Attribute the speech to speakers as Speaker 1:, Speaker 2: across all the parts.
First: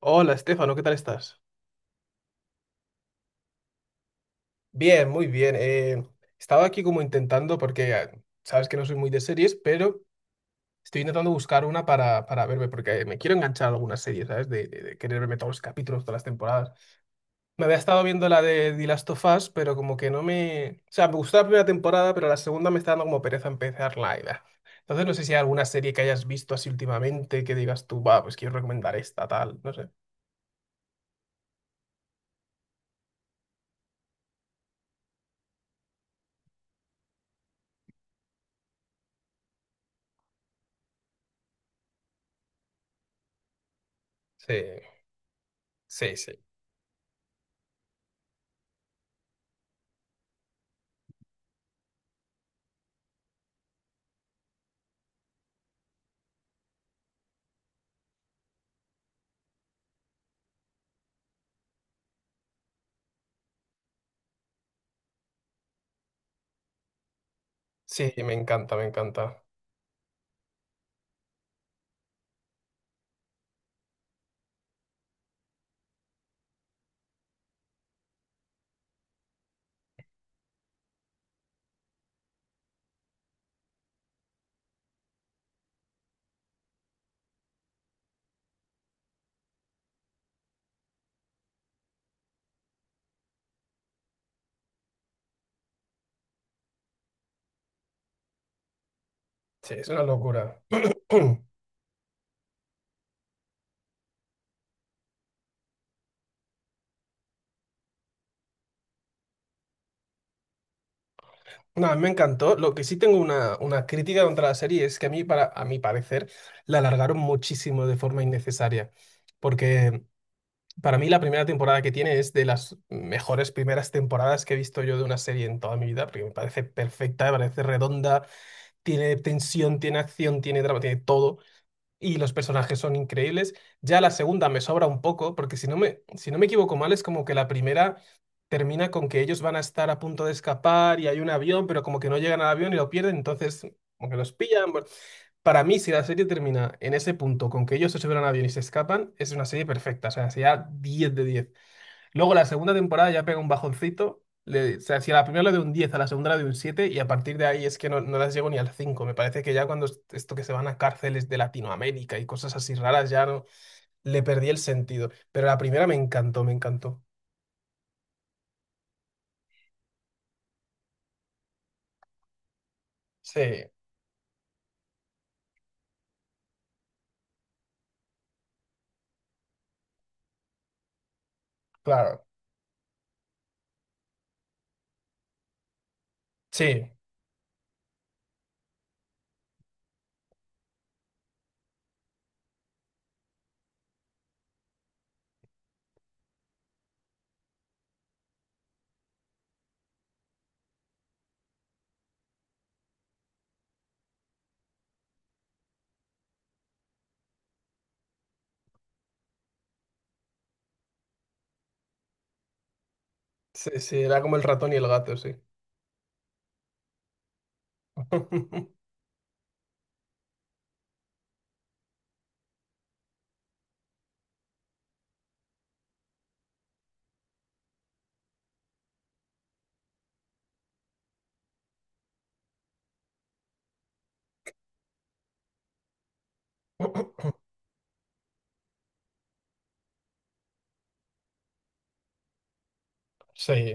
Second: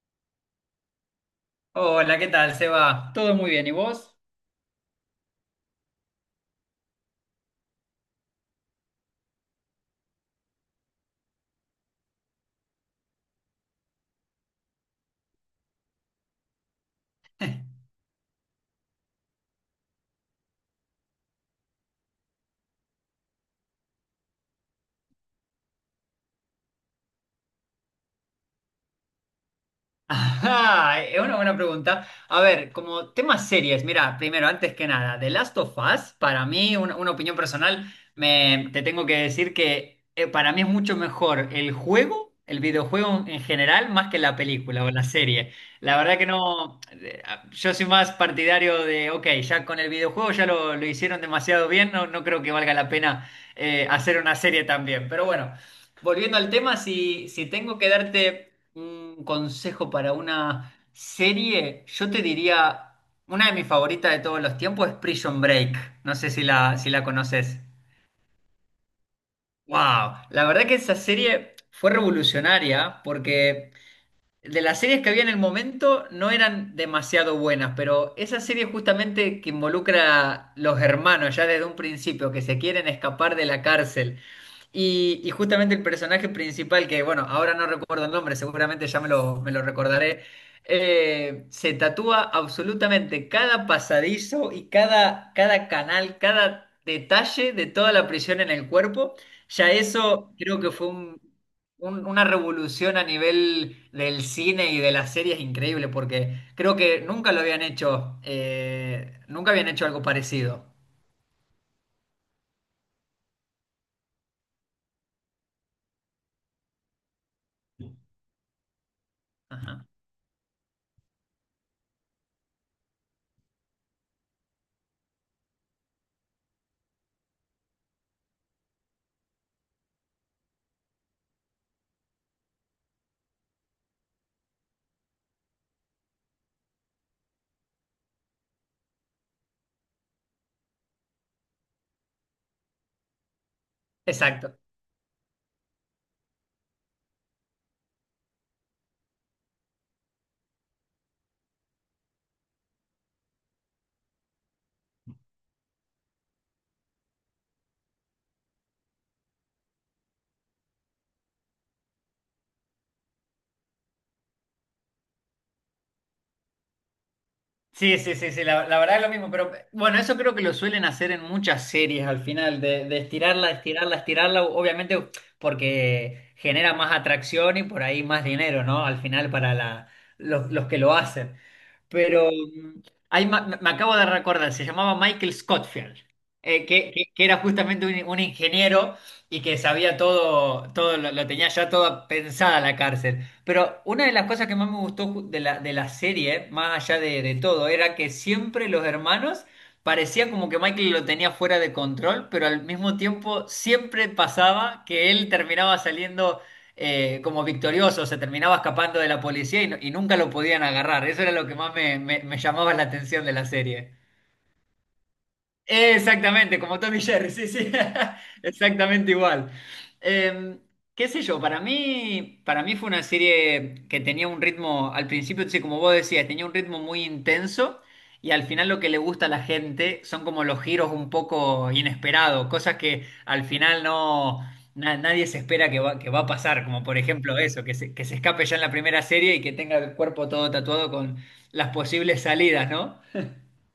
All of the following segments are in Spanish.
Speaker 1: Hola, Estefano, ¿qué tal estás?
Speaker 2: Hola, ¿qué tal, Seba? Todo muy bien, ¿y vos?
Speaker 1: Bien, muy bien. Estaba aquí como intentando, porque sabes que no soy muy de series, pero estoy intentando buscar una para verme, porque me quiero enganchar a alguna serie, ¿sabes? De querer verme todos los capítulos, todas las temporadas. Me había estado viendo la de The Last of Us, pero como que no me... O sea, me gustó la primera temporada, pero la segunda me está dando como pereza empezarla. Y, bah. Entonces no sé si hay alguna serie que hayas visto así últimamente que digas tú, va, pues quiero recomendar esta, tal, no sé.
Speaker 2: Ajá, es una buena pregunta. A ver, como temas series, mira, primero, antes que nada, The Last of Us, para mí, una opinión personal, te tengo que decir que para mí es mucho mejor el juego, el videojuego en general, más que la
Speaker 1: Sí,
Speaker 2: película o la serie. La
Speaker 1: sí,
Speaker 2: verdad que
Speaker 1: sí.
Speaker 2: no, yo soy más partidario de, ok, ya con el videojuego ya lo hicieron demasiado bien, no, no creo que valga la pena hacer una serie también. Pero bueno, volviendo al tema, si tengo que darte un consejo para una serie, yo te diría, una de mis favoritas de todos los tiempos es Prison Break. No sé si si la conoces.
Speaker 1: Sí, me encanta, me encanta.
Speaker 2: ¡Wow! La verdad que esa serie fue revolucionaria porque de las series que había en el momento no eran demasiado buenas, pero esa serie justamente que involucra a los hermanos ya desde un principio, que se quieren escapar de la cárcel y justamente el personaje principal, que bueno, ahora no recuerdo el nombre, seguramente ya me lo recordaré, se tatúa absolutamente cada pasadizo y cada, cada canal, cada detalle de toda la prisión en el cuerpo. Ya
Speaker 1: Sí, es una
Speaker 2: eso creo
Speaker 1: locura.
Speaker 2: que fue una revolución a nivel del cine y de las series increíble, porque creo que nunca lo habían hecho, nunca habían hecho algo parecido.
Speaker 1: No, a mí me encantó. Lo que sí tengo una crítica contra la serie es que a mí, a mi parecer, la alargaron muchísimo de forma innecesaria.
Speaker 2: Ajá.
Speaker 1: Porque para mí la primera temporada que tiene es de las mejores primeras temporadas que he visto yo de una serie en toda mi vida, porque me parece perfecta, me parece redonda, tiene tensión, tiene acción, tiene drama, tiene todo. Y los personajes son increíbles. Ya la segunda me sobra un poco, porque si no me equivoco mal, es como que la primera termina con que ellos van a estar a punto de escapar y hay un avión, pero como que no llegan al avión y lo pierden, entonces como que los
Speaker 2: Exacto.
Speaker 1: pillan. Bueno, para mí, si la serie termina en ese punto, con que ellos se suben al avión y se escapan, es una serie perfecta, o sea, sería 10 de 10. Luego la segunda temporada ya pega un bajoncito. O sea, si a la primera le doy un 10, a la segunda le doy un 7, y a partir de ahí es que no, no las llego ni al 5. Me parece que ya cuando esto que se van a cárceles de Latinoamérica y cosas así raras ya no le perdí el sentido. Pero la primera me encantó, me encantó.
Speaker 2: Sí, sí, sí, sí, la verdad es lo mismo, pero bueno, eso creo que lo suelen hacer en muchas series al final, de
Speaker 1: Sí,
Speaker 2: estirarla, estirarla, estirarla, obviamente porque genera más atracción y por ahí más dinero, ¿no? Al final para la, los que lo hacen.
Speaker 1: claro.
Speaker 2: Pero me acabo de recordar, se llamaba Michael Scottfield,
Speaker 1: Sí,
Speaker 2: que era justamente un ingeniero y que sabía todo, todo lo tenía ya toda pensada la cárcel. Pero una de las cosas que más me gustó de de la serie, más allá de todo, era que siempre los hermanos parecía como que Michael lo tenía fuera de control, pero al mismo tiempo siempre pasaba que él terminaba saliendo como victorioso, se terminaba escapando de la policía y, y nunca lo podían agarrar. Eso era lo que más me, me llamaba la atención de la
Speaker 1: sí, sí,
Speaker 2: serie.
Speaker 1: era como el ratón y el gato, sí.
Speaker 2: Exactamente, como Tommy Jerry, sí, sí, exactamente igual. Eh, qué sé yo, para mí fue una serie que tenía un ritmo, al principio, sí, como vos decías, tenía un ritmo muy intenso y al final lo que le gusta a la gente son como los giros un poco inesperados, cosas que al final no, nadie se espera que va a pasar, como por ejemplo eso, que se escape ya en la primera serie y que tenga el cuerpo todo tatuado con las posibles salidas, ¿no?
Speaker 1: Sí,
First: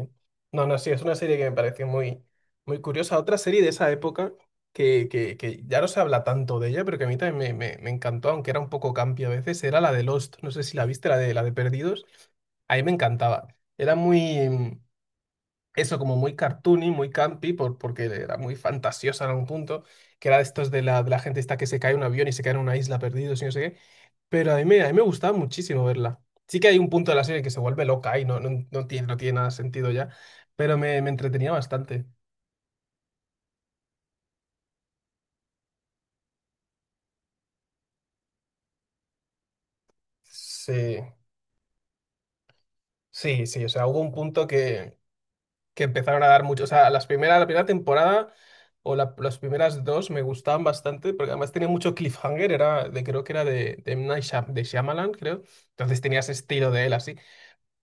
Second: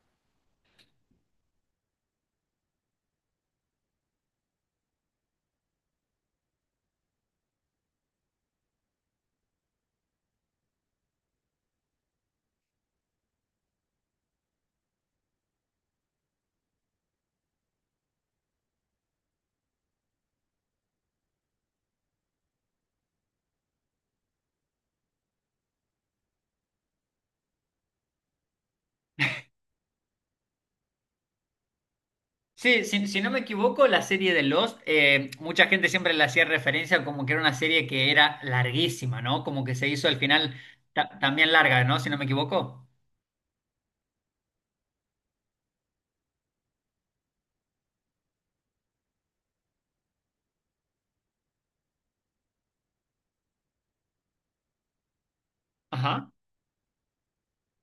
Speaker 1: no, no, sí, es una serie que me pareció muy curiosa. Otra serie de esa época que ya no se habla tanto de ella, pero que a mí también me encantó, aunque era un poco campi a veces, era la de Lost. No sé si la viste, la de Perdidos. A mí me encantaba. Era muy, eso como muy cartoony, muy campy porque era muy fantasiosa en algún punto, que era de estos de la gente esta que se cae en un avión y se cae en una isla perdidos y no sé qué, pero a mí me gustaba muchísimo verla. Sí que hay un punto de la serie que se vuelve loca y no, no, no tiene, no tiene nada de sentido ya, pero me entretenía bastante.
Speaker 2: Sí, si, si no me equivoco, la serie de Lost, mucha gente siempre le hacía referencia como que era una serie que era larguísima, ¿no? Como que se hizo al final
Speaker 1: Sí,
Speaker 2: también larga, ¿no? Si no me equivoco.
Speaker 1: sí, sí, o sea, hubo un punto que empezaron a dar mucho. O sea, la primera temporada o las primeras dos me gustaban bastante, porque además tenía mucho cliffhanger, era de, creo que era M. Night Shyam- de Shyamalan, creo. Entonces tenía
Speaker 2: Ajá.
Speaker 1: ese estilo de él así.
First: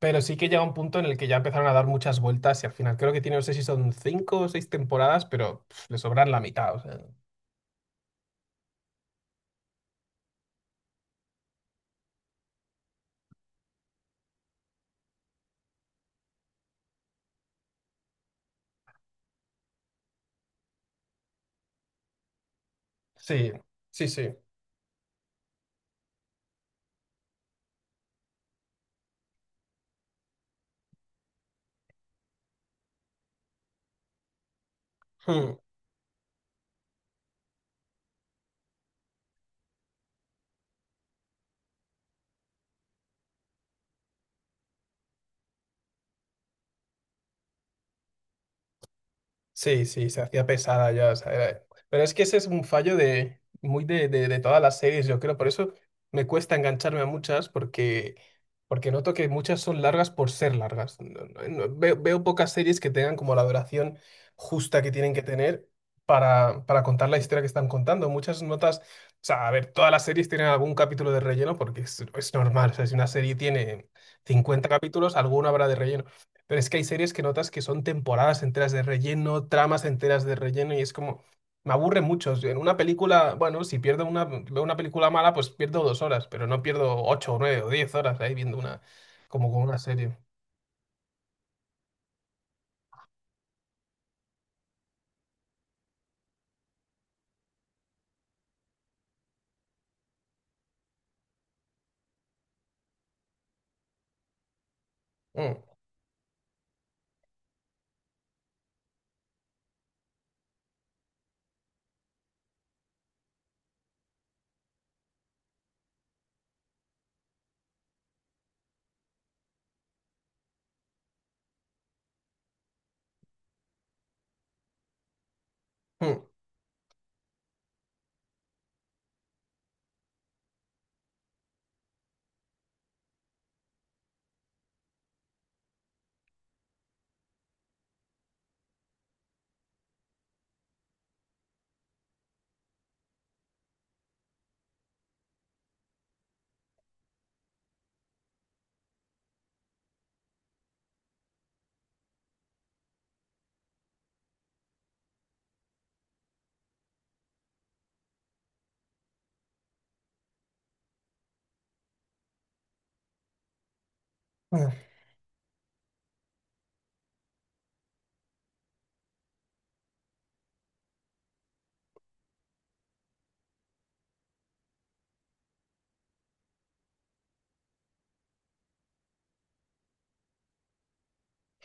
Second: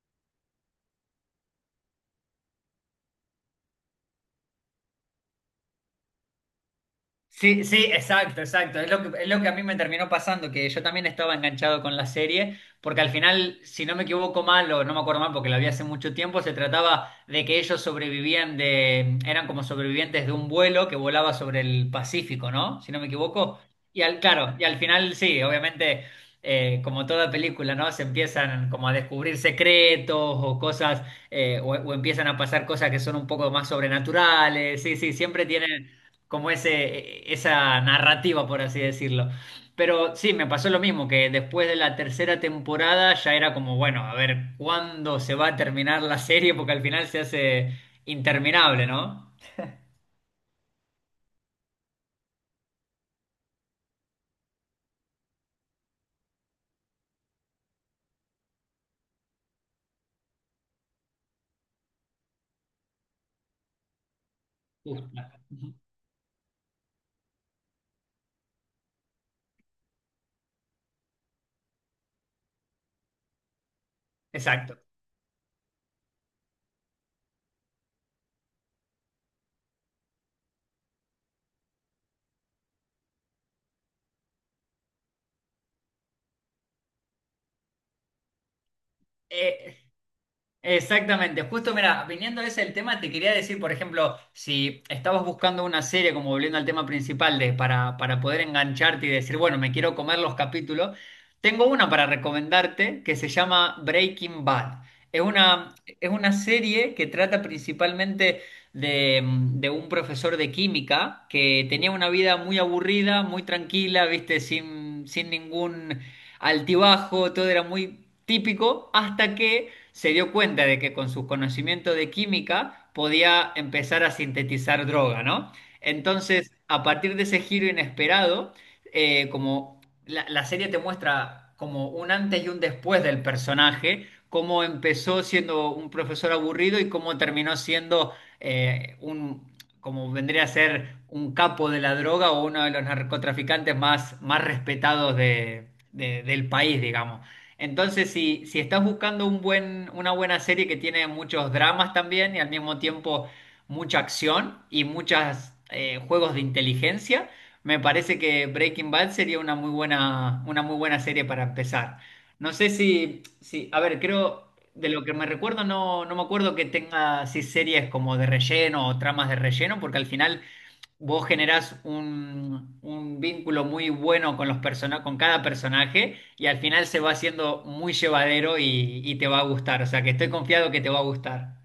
Speaker 1: Pero sí que llega un punto en el que ya empezaron a dar muchas vueltas y al final creo que tiene, no sé si son cinco o seis temporadas, pero pf, le sobran la mitad. O sea,
Speaker 2: Sí, sí, exacto, exacto. Es lo que a mí me terminó pasando, que yo también estaba enganchado con la serie, porque al final, si no me equivoco mal, o no me acuerdo mal porque la vi hace mucho tiempo, se trataba de que ellos sobrevivían de, eran como sobrevivientes de un vuelo que volaba sobre el Pacífico, ¿no? Si no me
Speaker 1: sí,
Speaker 2: equivoco. Y
Speaker 1: sí,
Speaker 2: al,
Speaker 1: sí.
Speaker 2: claro, y al final sí, obviamente, como toda película, ¿no? Se empiezan como a descubrir secretos o cosas, o empiezan a pasar cosas que son un poco más sobrenaturales. Sí, sí, siempre tienen como ese, esa narrativa, por así decirlo. Pero sí, me pasó lo mismo, que después de la tercera temporada ya era como, bueno, a ver cuándo se va a terminar la serie, porque al final se hace interminable, ¿no?
Speaker 1: Sí, sí, se hacía pesada ya. O sea, pero es que ese es un fallo de muy de todas las series, yo creo. Por eso me cuesta engancharme a muchas, porque, porque noto que muchas son largas por ser largas. Veo, veo pocas series que tengan como la duración justa que tienen que
Speaker 2: Justa.
Speaker 1: tener para contar la historia que están contando. Muchas notas, o sea, a ver, todas las series tienen algún capítulo de relleno porque es normal. O sea, si una serie tiene cincuenta
Speaker 2: Exacto.
Speaker 1: capítulos, alguno habrá de relleno. Pero es que hay series que notas que son temporadas enteras de relleno, tramas enteras de relleno, y es como, me aburre mucho. En una película, bueno, si pierdo una, veo una película mala, pues pierdo 2 horas, pero no pierdo 8, o 9 o 10 horas ahí viendo una, como con una
Speaker 2: Eh,
Speaker 1: serie.
Speaker 2: exactamente, justo mira, viniendo a ese el tema, te quería decir, por ejemplo, si estabas buscando una serie, como volviendo al tema principal, de, para poder engancharte y decir, bueno, me quiero comer los capítulos, tengo una para recomendarte que se llama Breaking Bad. Es
Speaker 1: Mm,
Speaker 2: una, es una serie que trata principalmente de un profesor de química que tenía una vida muy aburrida, muy tranquila, viste, sin ningún altibajo, todo era muy típico, hasta que se dio cuenta de que con sus conocimientos de química podía empezar a sintetizar droga, ¿no?
Speaker 1: mm,
Speaker 2: Entonces, a partir de ese giro inesperado, como la serie te muestra como un antes y un después del personaje, cómo empezó siendo un profesor aburrido y cómo terminó siendo eh, un, como vendría a ser un capo de la droga o uno de los narcotraficantes más, más respetados del país, digamos. Entonces, si, si estás buscando un buen, una buena serie que tiene muchos dramas también y al mismo tiempo mucha acción y muchos juegos de inteligencia, me parece que Breaking Bad sería una muy buena serie para empezar. No sé si, si, a ver, creo,
Speaker 1: mm.
Speaker 2: de lo que me recuerdo, no, no me acuerdo que tenga así series como de relleno o tramas de relleno, porque al final vos generás un vínculo muy bueno con los con cada personaje y al final se va haciendo muy llevadero y te va a gustar. O sea que estoy confiado que te va a gustar.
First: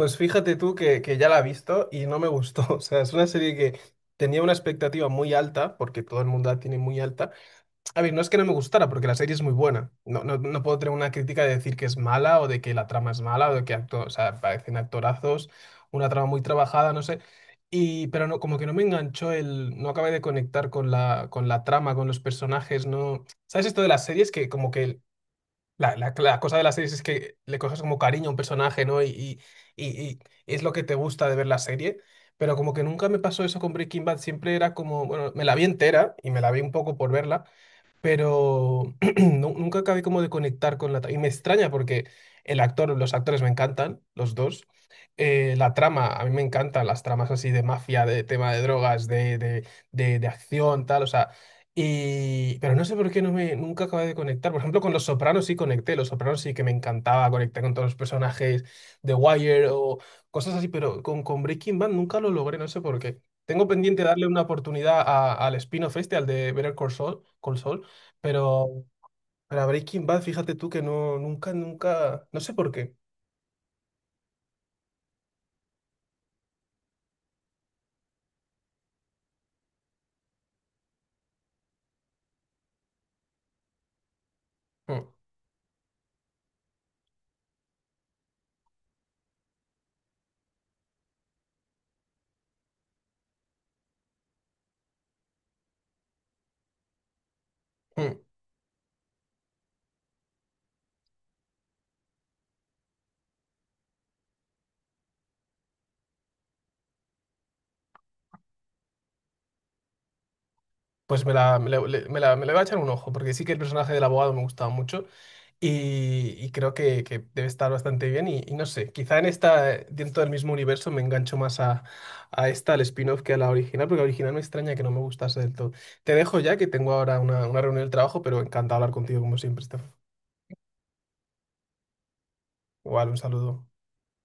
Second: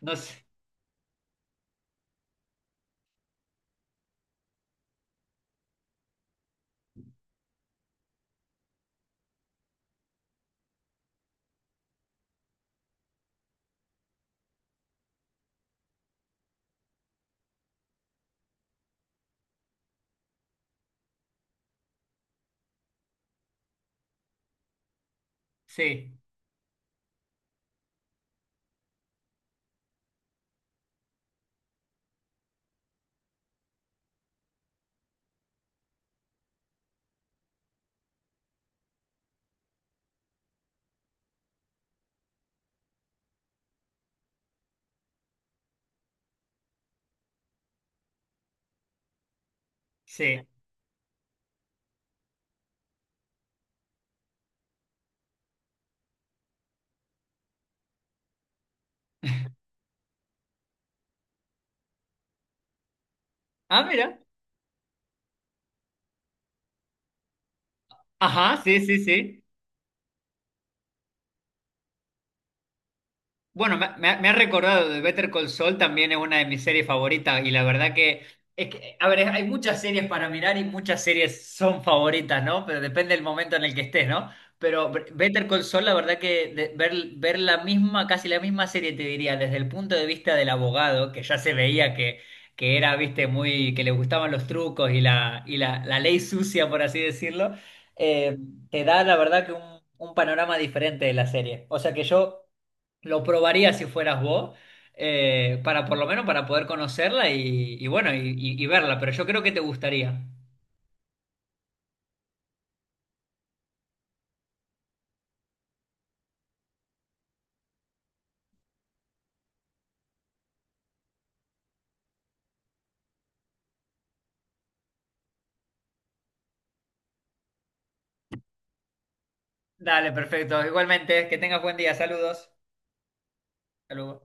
Speaker 2: No sé.
Speaker 1: fíjate tú que ya la he visto y no me gustó. O sea, es una serie que tenía una expectativa muy alta, porque todo el mundo la tiene muy alta. A ver, no es que no me gustara, porque la serie es muy buena. No, no, no puedo tener una crítica de decir que es mala o de que la trama es mala o de que acto, o sea, parecen actorazos, una trama muy trabajada, no sé. Y, pero no, como que no me enganchó el, no acabé de conectar con la trama, con los personajes, no. ¿Sabes esto de las series? Que como que
Speaker 2: Sí,
Speaker 1: la cosa de las series es que le coges como cariño a un personaje, ¿no? Y, y es lo que te gusta de ver la serie. Pero como que nunca me pasó eso con Breaking Bad, siempre era como, bueno, me la vi entera y me la vi un poco por verla, pero nunca acabé como de conectar con la... Y me extraña porque el actor, los actores me encantan, los dos. La trama, a mí me encantan las tramas así de mafia, de tema de drogas, de
Speaker 2: sí.
Speaker 1: acción, tal, o sea... Y... Pero no sé por qué no me, nunca acabé de conectar. Por ejemplo, con Los Sopranos sí conecté. Los Sopranos sí que me encantaba conectar con todos los personajes de Wire o cosas así, pero con Breaking Bad nunca lo logré, no sé por qué. Tengo
Speaker 2: Ah,
Speaker 1: pendiente
Speaker 2: mira.
Speaker 1: darle una oportunidad al spin-off este, al de Better Call Saul, Call Saul,
Speaker 2: Ajá, sí,
Speaker 1: pero
Speaker 2: sí, sí.
Speaker 1: para Breaking Bad, fíjate tú que no, nunca, nunca, no sé por qué.
Speaker 2: Bueno, me, me ha recordado de Better Call Saul, también es una de mis series favoritas y la verdad que, es que, a ver, hay muchas series para mirar y muchas series son favoritas, ¿no? Pero depende del momento en el que estés, ¿no? Pero
Speaker 1: Mm,
Speaker 2: Better Call Saul, la verdad que ver, ver la misma, casi la misma serie, te diría, desde el punto de vista del abogado, que ya se veía que era, viste, muy, que le gustaban los trucos y la ley sucia, por así decirlo,
Speaker 1: mm.
Speaker 2: eh, te da, la verdad que un panorama diferente de la serie. O sea que yo... Lo probaría si fueras vos, para por lo menos para poder conocerla y bueno, y verla, pero yo creo que te gustaría.
Speaker 1: Pues me la, le- me la- me le voy a echar un ojo, porque sí que el personaje del abogado me gustaba mucho y creo que debe estar bastante bien y no sé, quizá en esta, dentro del mismo universo me engancho más a esta, al spin-off, que a la original, porque la original me extraña que no me gustase del todo. Te dejo ya que tengo ahora una reunión del trabajo, pero encantado de hablar contigo como siempre, Estef.
Speaker 2: Dale, perfecto. Igualmente, que tengas buen día. Saludos.
Speaker 1: Igual, un saludo.
Speaker 2: Saludos.